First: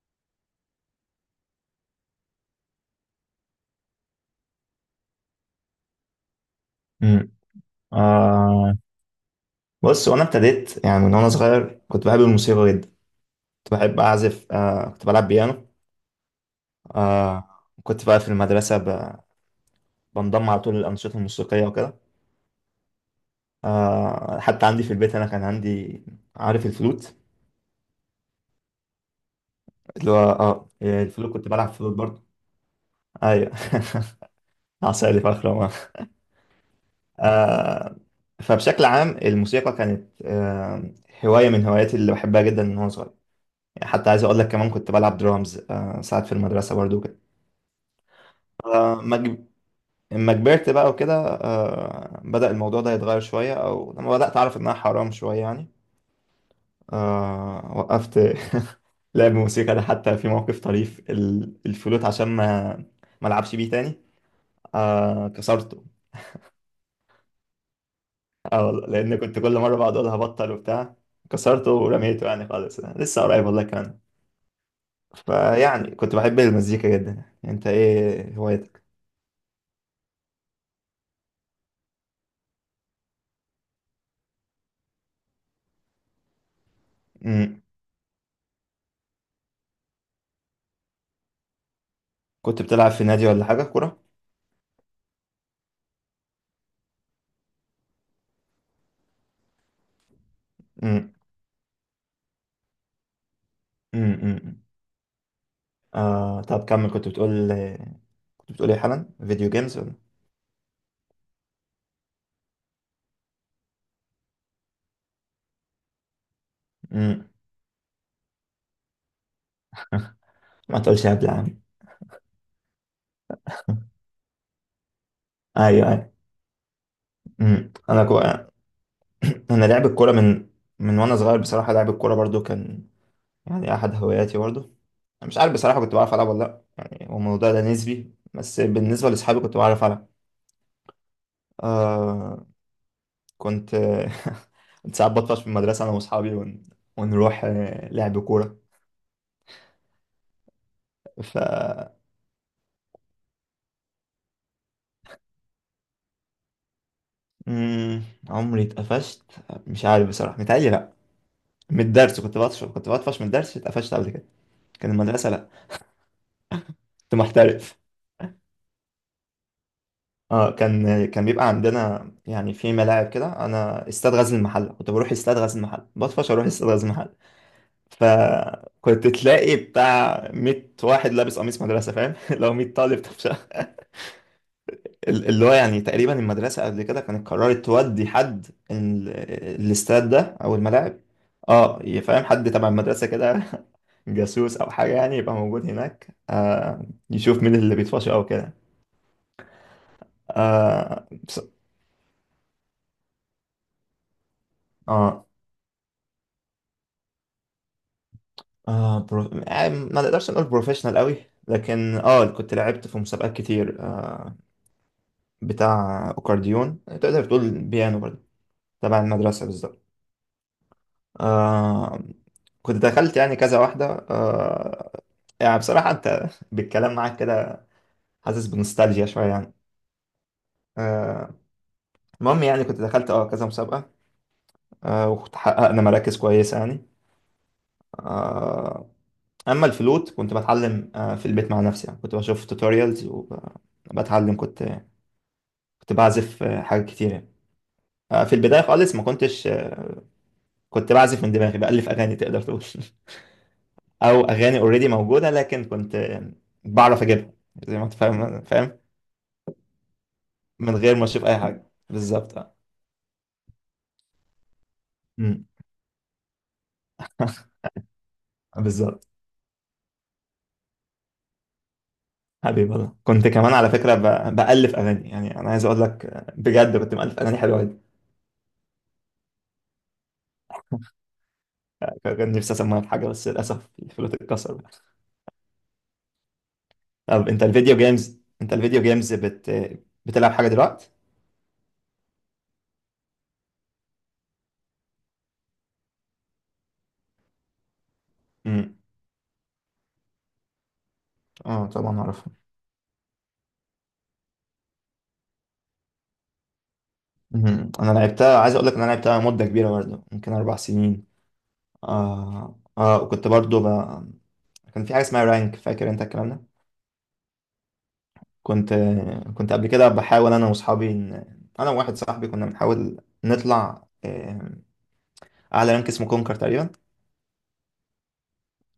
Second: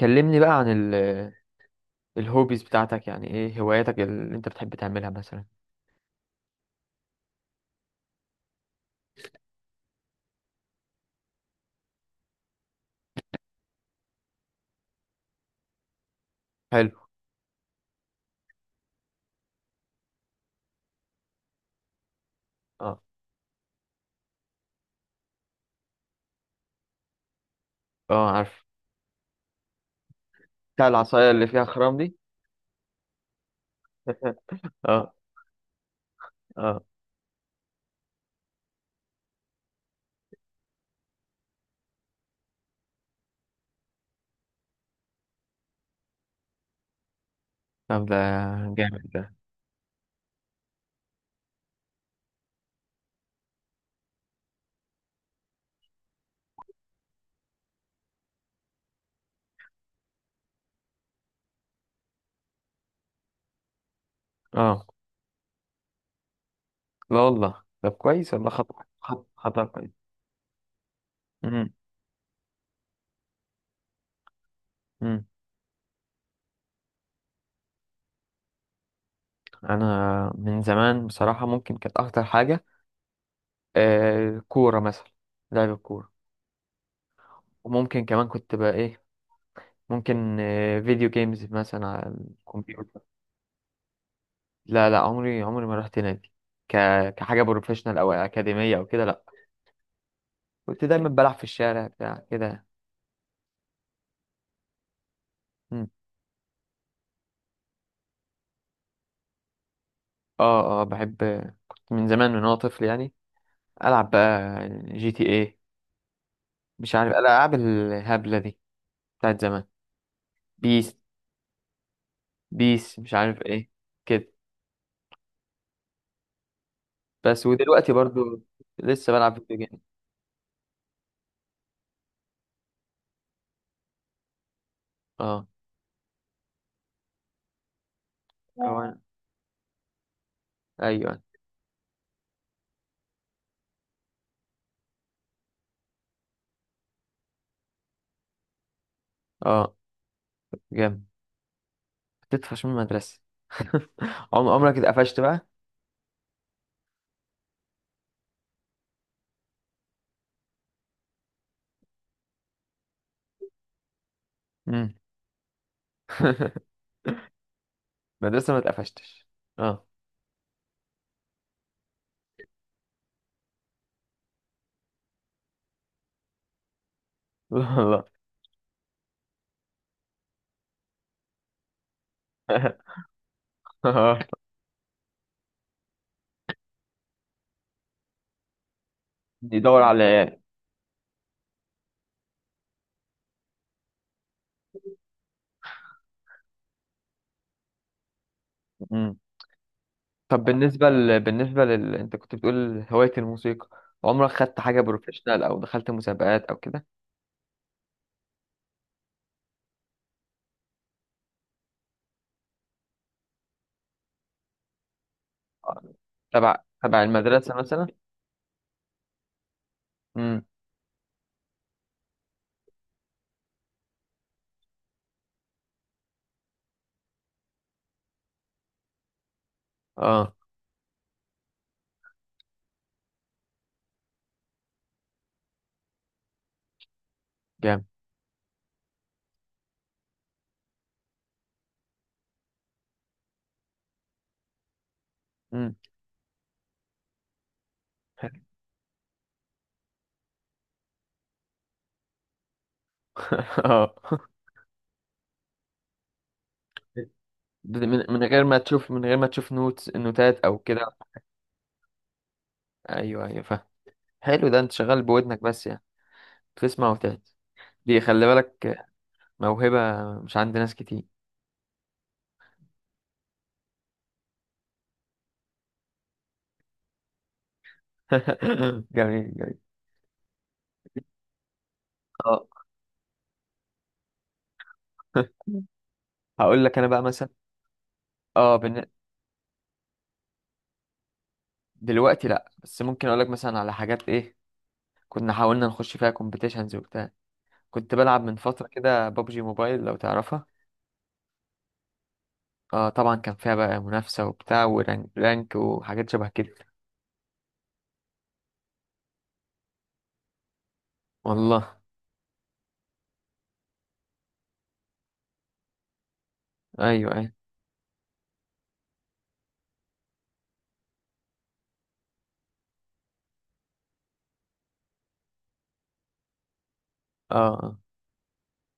كلمني بقى عن الهوبيز بتاعتك، يعني ايه هواياتك اللي انت بتحب تعملها مثلا؟ امم آه بص، وانا ابتديت يعني من وانا صغير كنت بحب الموسيقى جدا. كنت بحب اعزف، كنت بلعب بيانو. حلو. آه كنت بقى في المدرسه بنضم على طول الانشطه الموسيقيه وكده. اه. حتى عندي في البيت انا كان عندي، عارف الفلوت؟ اه، عارف. اللي هو بتاع العصاية الفلوت، اللي كنت فيها بلعب فلوت خرام دي؟ برضه. ايوه. اه. عسالي فخرة. اه. آه فبشكل عام الموسيقى كانت هوايه من هواياتي اللي بحبها جدا من وانا صغير يعني. حتى عايز اقول لك كمان كنت بلعب درامز، ساعات في المدرسه برضو. طب ده جامد فما ده. جب- لما كبرت بقى وكده، بدأ الموضوع ده يتغير شوية أو لما بدأت أعرف إنها حرام شوية يعني. وقفت لعب موسيقى. ده حتى في موقف طريف، الفلوت، عشان ما ألعبش بيه تاني، اه، كسرته. لا والله، طب كويس والله، خطأ والله، لأن خطأ كنت كل خطأ مرة كويس. بقعد أقول هبطل وبتاع. كسرته امم ورميته يعني خالص، لسه قريب والله كمان. امم فيعني كنت بحب المزيكا جدا يعني. أنت إيه هوايتك؟ انا من زمان بصراحة، ممكن كانت اكتر حاجة الكورة مثلا، لعب الكورة. مم. وممكن كمان كنت بقى ايه، ممكن فيديو جيمز مثلا على كنت بتلعب الكمبيوتر. في نادي ولا حاجة كورة؟ لا، عمري ما رحت نادي، ك... كحاجة بروفيشنال أو أكاديمية أو كده، لا. كنت دايما مم. بلعب في الشارع بتاع كده. مم. مم. مم. طب كمل، كنت بتقول، كنت بتقول ايه حالا، فيديو جيمز ولا؟ اه، بحب. كنت من زمان، من وأنا طفل يعني، ألعب بقى جي تي ايه، مش عارف مم. الألعاب الهبلة دي بتاعت زمان، ما بيس، تقولش قبل يا عم. بيس مش عارف ايه كده. ايوه ايوه. بس مم. ودلوقتي انا كو... برضو لسه بلعب فيديو انا جيم. لعب الكوره من وانا صغير بصراحه، لعب الكوره برضو كان يعني احد هواياتي برضو. انا مش اه، عارف بصراحه كنت بعرف العب ولا لا، يعني هو الموضوع ده نسبي، بس أو أنا- بالنسبه لاصحابي كنت بعرف العب. أيوه أيوه. آه كنت كنت ساعات بطفش في المدرسه انا واصحابي ونروح لعب كوره. اه، جامد. ف تطفش من المدرسة؟ عمرك اتقفشت بقى؟ مم، عمري اتقفشت. مش عارف بصراحه، متهيألي لا. من الدرس كنت بطفش من الدرس، اتقفشت قبل كده كان؟ مم. المدرسة لا، كنت محترف. مدرسة ما اتقفشتش؟ اه. اه، كان بيبقى عندنا يعني في ملاعب كده، انا استاد غزل المحله كنت بروح استاد غزل المحله، بطفش اروح استاد غزل المحله، لا فكنت تلاقي بتاع 100 واحد لابس قميص مدرسه فاهم، لو 100 لا طالب طفشه. اللي هو يعني تقريبا المدرسة قبل كده كانت قررت تودي حد، يدور على الاستاد ده العيال. أو الملاعب. اه، يفهم حد تبع المدرسة كده، جاسوس أو حاجة يعني، يبقى موجود هناك، يشوف مين اللي بيطفش أو كده. مم. طب بالنسبة آه ل... بس. بالنسبة لل... انت كنت بتقول هواية الموسيقى، عمرك خدت حاجة اه، بروفيشنال او دخلت مسابقات او كده؟ يعني ما نقدرش نقول بروفيشنال قوي لكن اه كنت لعبت في مسابقات كتير، آه. بتاع تبع، أكورديون، تبع تقدر تقول المدرسة مثلا؟ بيانو برضه. تبع المدرسة بالظبط. امم. آه كنت دخلت يعني كذا واحدة. آه يعني بصراحة أنت بالكلام معاك كده حاسس بنوستالجيا شوية يعني. اه، آه، المهم يعني كنت دخلت اه كذا مسابقة، وكنت حققنا مراكز كويسة يعني. جامد. آه أما الفلوت كنت بتعلم في البيت مع نفسي يعني، كنت بشوف توتوريالز وبتعلم. كنت امم. كنت بعزف حاجات كتير يعني. في البداية خالص ما كنتش، كنت بعزف من دماغي، بألف أغاني تقدر تقول. اه، او اغاني اوريدي موجوده لكن كنت بعرف اجيبها زي ما انت من فاهم. غير ما تشوف، من غير ما تشوف نوتس، نوتات او من كده؟ غير ما اشوف اي حاجه بالظبط، اه. ايوه ايوه، فاهم. حلو، ده انت شغال بودنك أمم. بس يعني، تسمع وتهت. دي خلي بالك، بالظبط. موهبة مش عند ناس كتير. حبيبي والله كنت كمان على فكره بالف اغاني، يعني انا عايز اقول لك بجد كنت مالف اغاني حلوه جدا. جميل جميل. كان اه. نفسي اسميها في حاجه، بس للاسف الفلوت اتكسر. هقول لك انا بقى طب مثلا. انت الفيديو جيمز، اه بن... بتلعب حاجه دلوقتي؟ دلوقتي لا، بس ممكن اقول لك مثلا على حاجات ايه كنا حاولنا نخش فيها كومبيتيشنز وبتاع. كنت بلعب من فترة امم. كده بابجي موبايل، لو تعرفها. اه طبعا اعرفها. اه طبعا، كان فيها بقى منافسة وبتاع ورانك وحاجات شبه كده. أمم. انا لعبتها، عايز اقول لك ان انا لعبتها مده كبيره برضه، ممكن 4 سنين. والله. اه اه، وكنت برضه كان في حاجة اسمها رانك، فاكر انت الكلام ده؟ ايوه ايوه. كنت كنت قبل كده بحاول انا واصحابي، انا وواحد صاحبي كنا بنحاول نطلع، اعلى رانك اسمه كونكر تقريبا. اه. آه.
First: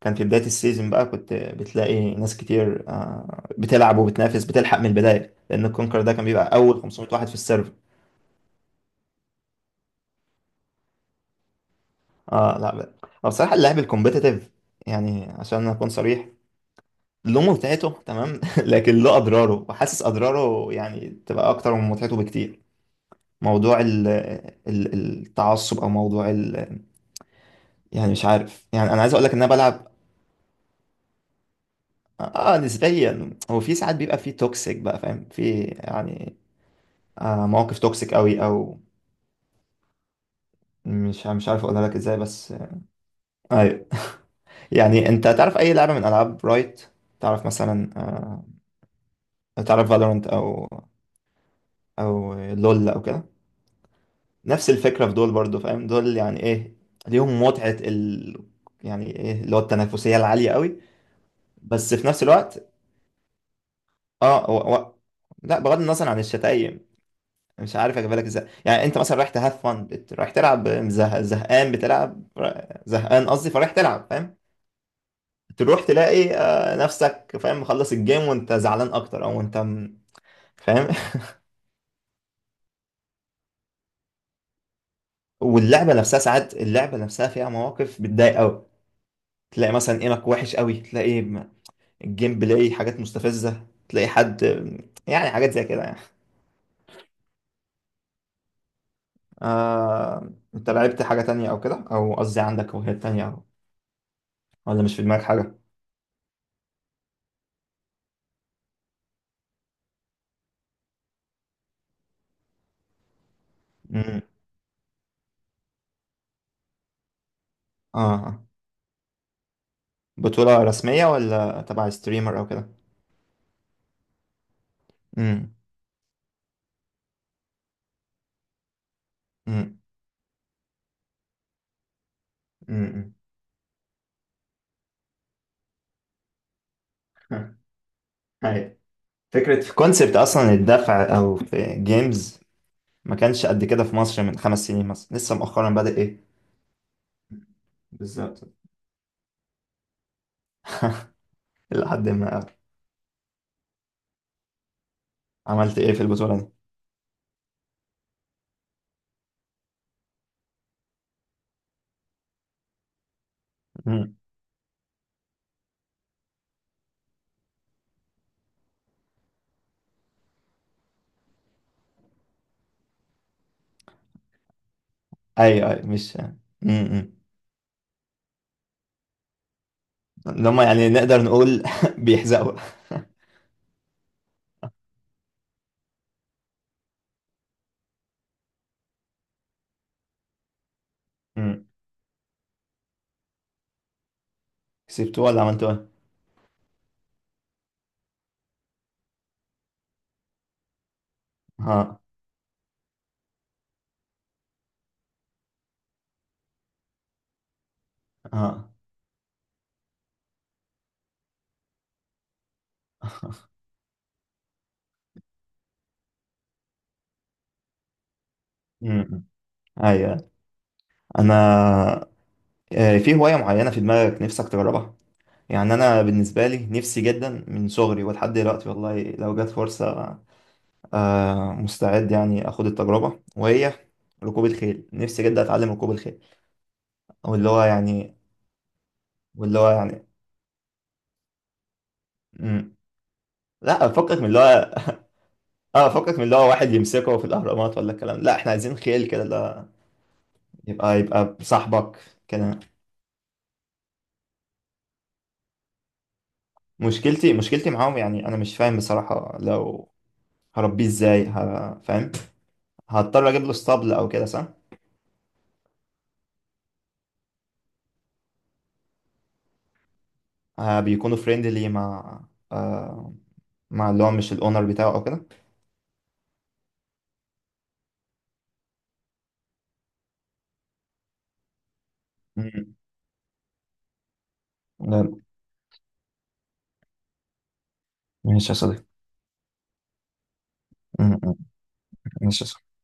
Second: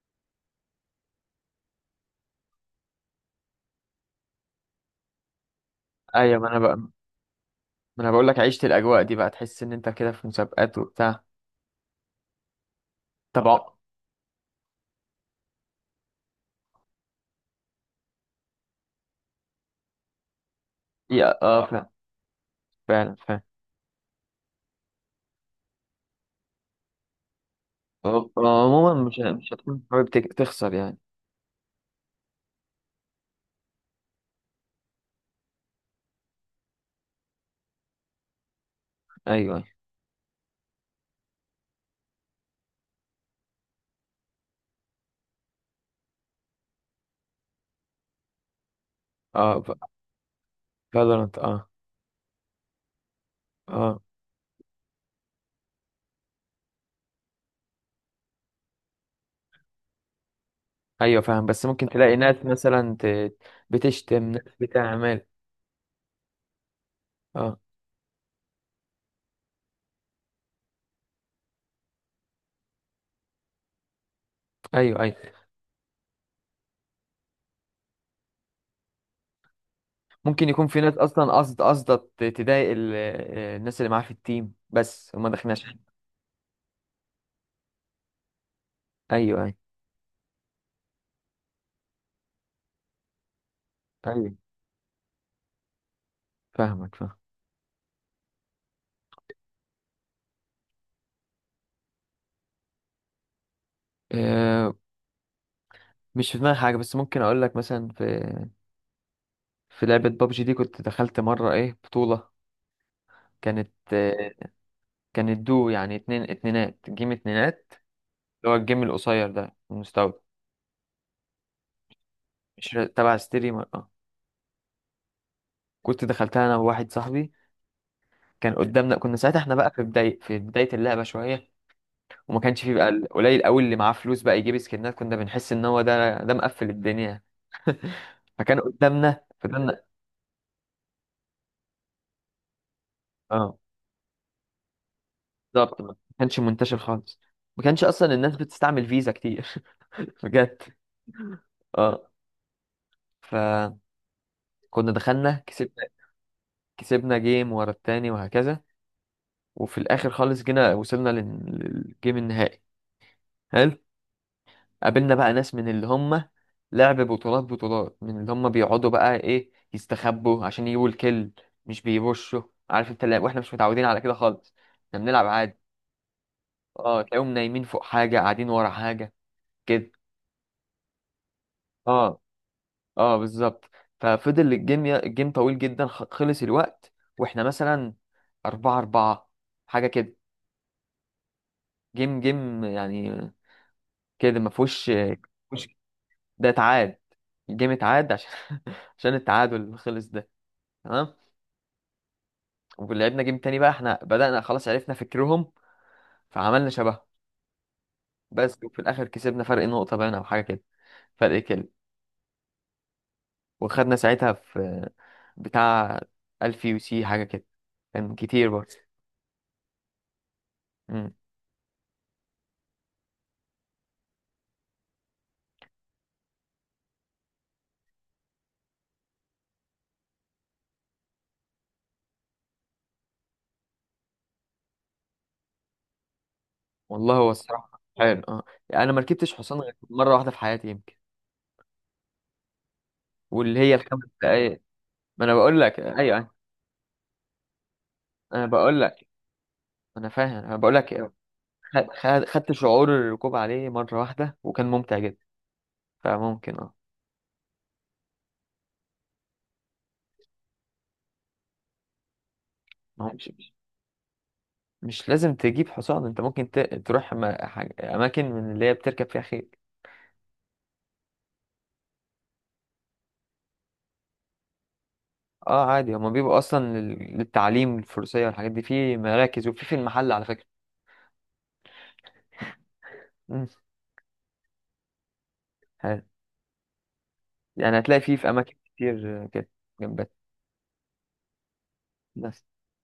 كان في بداية السيزون بقى كنت بتلاقي ناس كتير، بتلعب وبتنافس بتلحق من البداية، لان الكونكر ده كان ايوه، ما بيبقى انا بقى اول ما 500 واحد في السيرفر. انا بقول لك عشت الاجواء دي بقى، تحس ان انت كده في مسابقات وبتاع. اه لا بقى. هو بصراحة طبعا. اللعب الكومبيتيتيف، يعني عشان اكون صريح، له متعته تمام لكن له اضراره، وحاسس اضراره يعني يا تبقى اه اكتر فعلا، من متعته بكتير. فعلا. موضوع ال ال التعصب، او موضوع يعني مش عارف، يعني عموما انا عايز مش اقول لك ان انا هتكون بلعب. حابب تخسر يعني. اه، نسبيا هو في ساعات بيبقى في توكسيك بقى فاهم، في يعني مواقف توكسيك قوي، او ايوه أيوة. مش عارف اقولها لك ازاي بس آه. ايوه. يعني انت تعرف اي لعبه من العاب رايت، تعرف مثلا، اه، تعرف فالورنت او فالورانت اه. او لول او كده، اه، نفس الفكره في دول برضو، فاهم دول يعني ايه؟ ليهم متعه يعني ايه، اللي هو التنافسيه العاليه قوي. ايوه فاهم، بس ممكن بس في تلاقي نفس ناس الوقت، مثلا بتشتم ناس، اه و... و... بتعمل. لا بغض النظر عن الشتايم، اه. مش عارف اجيبها لك ازاي، يعني انت مثلا رايح تهاف فن، رايح تلعب زهقان، بتلعب زهقان قصدي، فرايح تلعب فاهم. ايوه ايوه، تروح تلاقي، نفسك فاهم مخلص الجيم وانت زعلان اكتر، او انت ممكن يكون في فاهم. ناس اصلا، قصد تضايق ال... آه، الناس اللي معاه في التيم، بس وما دخلناش. واللعبه نفسها ساعات، اللعبه نفسها فيها مواقف بتضايق قوي، ايوه ايوه. تلاقي مثلا ايمك وحش قوي، تلاقي الجيم بلاي حاجات مستفزه، تلاقي ايوه، حد، يعني حاجات زي كده يعني. فاهمك، فاهم. انت لعبت حاجه تانية او كده، او قصدي عندك هوايات تانية آه، ولا مش في دماغك حاجة؟ مش في دماغي حاجه، بس ممكن اقول لك مثلا في في لعبه بابجي دي، كنت دخلت مره ايه بطوله. كانت امم. آه، كانت دو، يعني اتنين، اتنينات جيم، اتنينات، اه آه. اللي هو الجيم القصير ده المستوى. بطولة رسمية ولا تبع ستريمر او مش، كده؟ تبع ستريمر اه. امم. كنت دخلتها انا وواحد صاحبي. كان قدامنا، كنا ساعتها احنا بقى امم. في بداية، في بداية اللعبة شوية، وما كانش فيه بقى، امم. قليل قوي اللي معاه فلوس بقى يجيب سكنات. كنا بنحس ان هو ده، ده مقفل الدنيا. فكان هاي، قدامنا، فكرة في فضلنا. كونسبت اصلا الدفع، او في جيمز، ما كانش اه قد كده في مصر من 5 سنين مثلا، لسه مؤخرا بالظبط، ما بدأ ايه. كانش منتشر خالص، ما كانش اصلا الناس بالظبط. بتستعمل فيزا كتير. بجد. اه، لحد ما. فكنا دخلنا، عملت كسبنا. ايه في البطولة دي؟ كسبنا جيم ورا التاني وهكذا، وفي الاخر خالص جينا وصلنا للجيم النهائي. حلو. امم. قابلنا بقى ناس من اللي هم لعب بطولات من اللي هم بيقعدوا بقى ايه، يستخبوا عشان يجيبوا الكل، مش بيبشوا. عارف انت، واحنا مش متعودين على كده خالص، احنا بنلعب عادي. ايوه ايوه مش، اه، امم، تلاقيهم نايمين فوق حاجة، قاعدين ورا حاجة كده. اللي هم يعني نقدر نقول، اه. بيحزقوا. اه بالظبط. ففضل الجيم، الجيم طويل جدا، خلص الوقت واحنا مثلا 4-4، حاجة كده. امم. جيم جيم يعني كده، ما فيهوش. كسبتوه ولا عملتوا مش، ايه؟ ده اتعاد، الجيم اتعاد عشان عشان التعادل اللي خلص ده. تمام، ها. ولعبنا جيم تاني بقى، احنا بدأنا خلاص عرفنا فكرهم، فعملنا شبههم بس، ها. وفي الآخر كسبنا فرق نقطة باين أو حاجة كده، فرق كده. وخدنا ساعتها في بتاع 1000 يو سي حاجة كده، كان كتير برضه. امم. ايوه. مم. انا، في هواية معينة في دماغك نفسك تجربها؟ يعني أنا بالنسبة لي نفسي جدا من صغري ولحد دلوقتي، والله لو جت فرصة، مستعد يعني أخد التجربة، وهي ركوب الخيل. نفسي جدا أتعلم ركوب الخيل. والله هو واللي هو الصراحة يعني حلو، اه. أنا ما ركبتش حصان واللي هو غير يعني مرة واحدة في حياتي يمكن، مم. واللي هي لا الخمس فكك من اللي دقايق هو، ما أنا بقول لك اه أيوه فكك من أيوة. اللي هو واحد يمسكه في الأهرامات ولا الكلام، لا أنا احنا عايزين بقول لك، خيل كده، لا أنا فاهم، أنا بقول لك يبقى صاحبك خدت كده. شعور الركوب عليه مرة واحدة وكان ممتع جدا، فممكن اه. مشكلتي معاهم، يعني أنا مش فاهم بصراحة، لو هربيه ازاي، فاهم؟ هضطر ممكن اجيب له اسطبل او كده صح؟ مش لازم تجيب حصان، انت ممكن تروح اماكن من اللي هي بتركب فيها خيل. بيكونوا فريندلي مع، آه مع اللي هو مش الاونر بتاعه او كده؟ اه عادي، هما بيبقوا اصلا للتعليم الفروسية والحاجات دي في مراكز، وفي في المحل على فكرة. مم. مم. لا. ها- يعني هتلاقي فيه في ماشي اماكن يا صديقي. كتير كده، جنبات. مم. مم. بس. ماشي يا صديقي.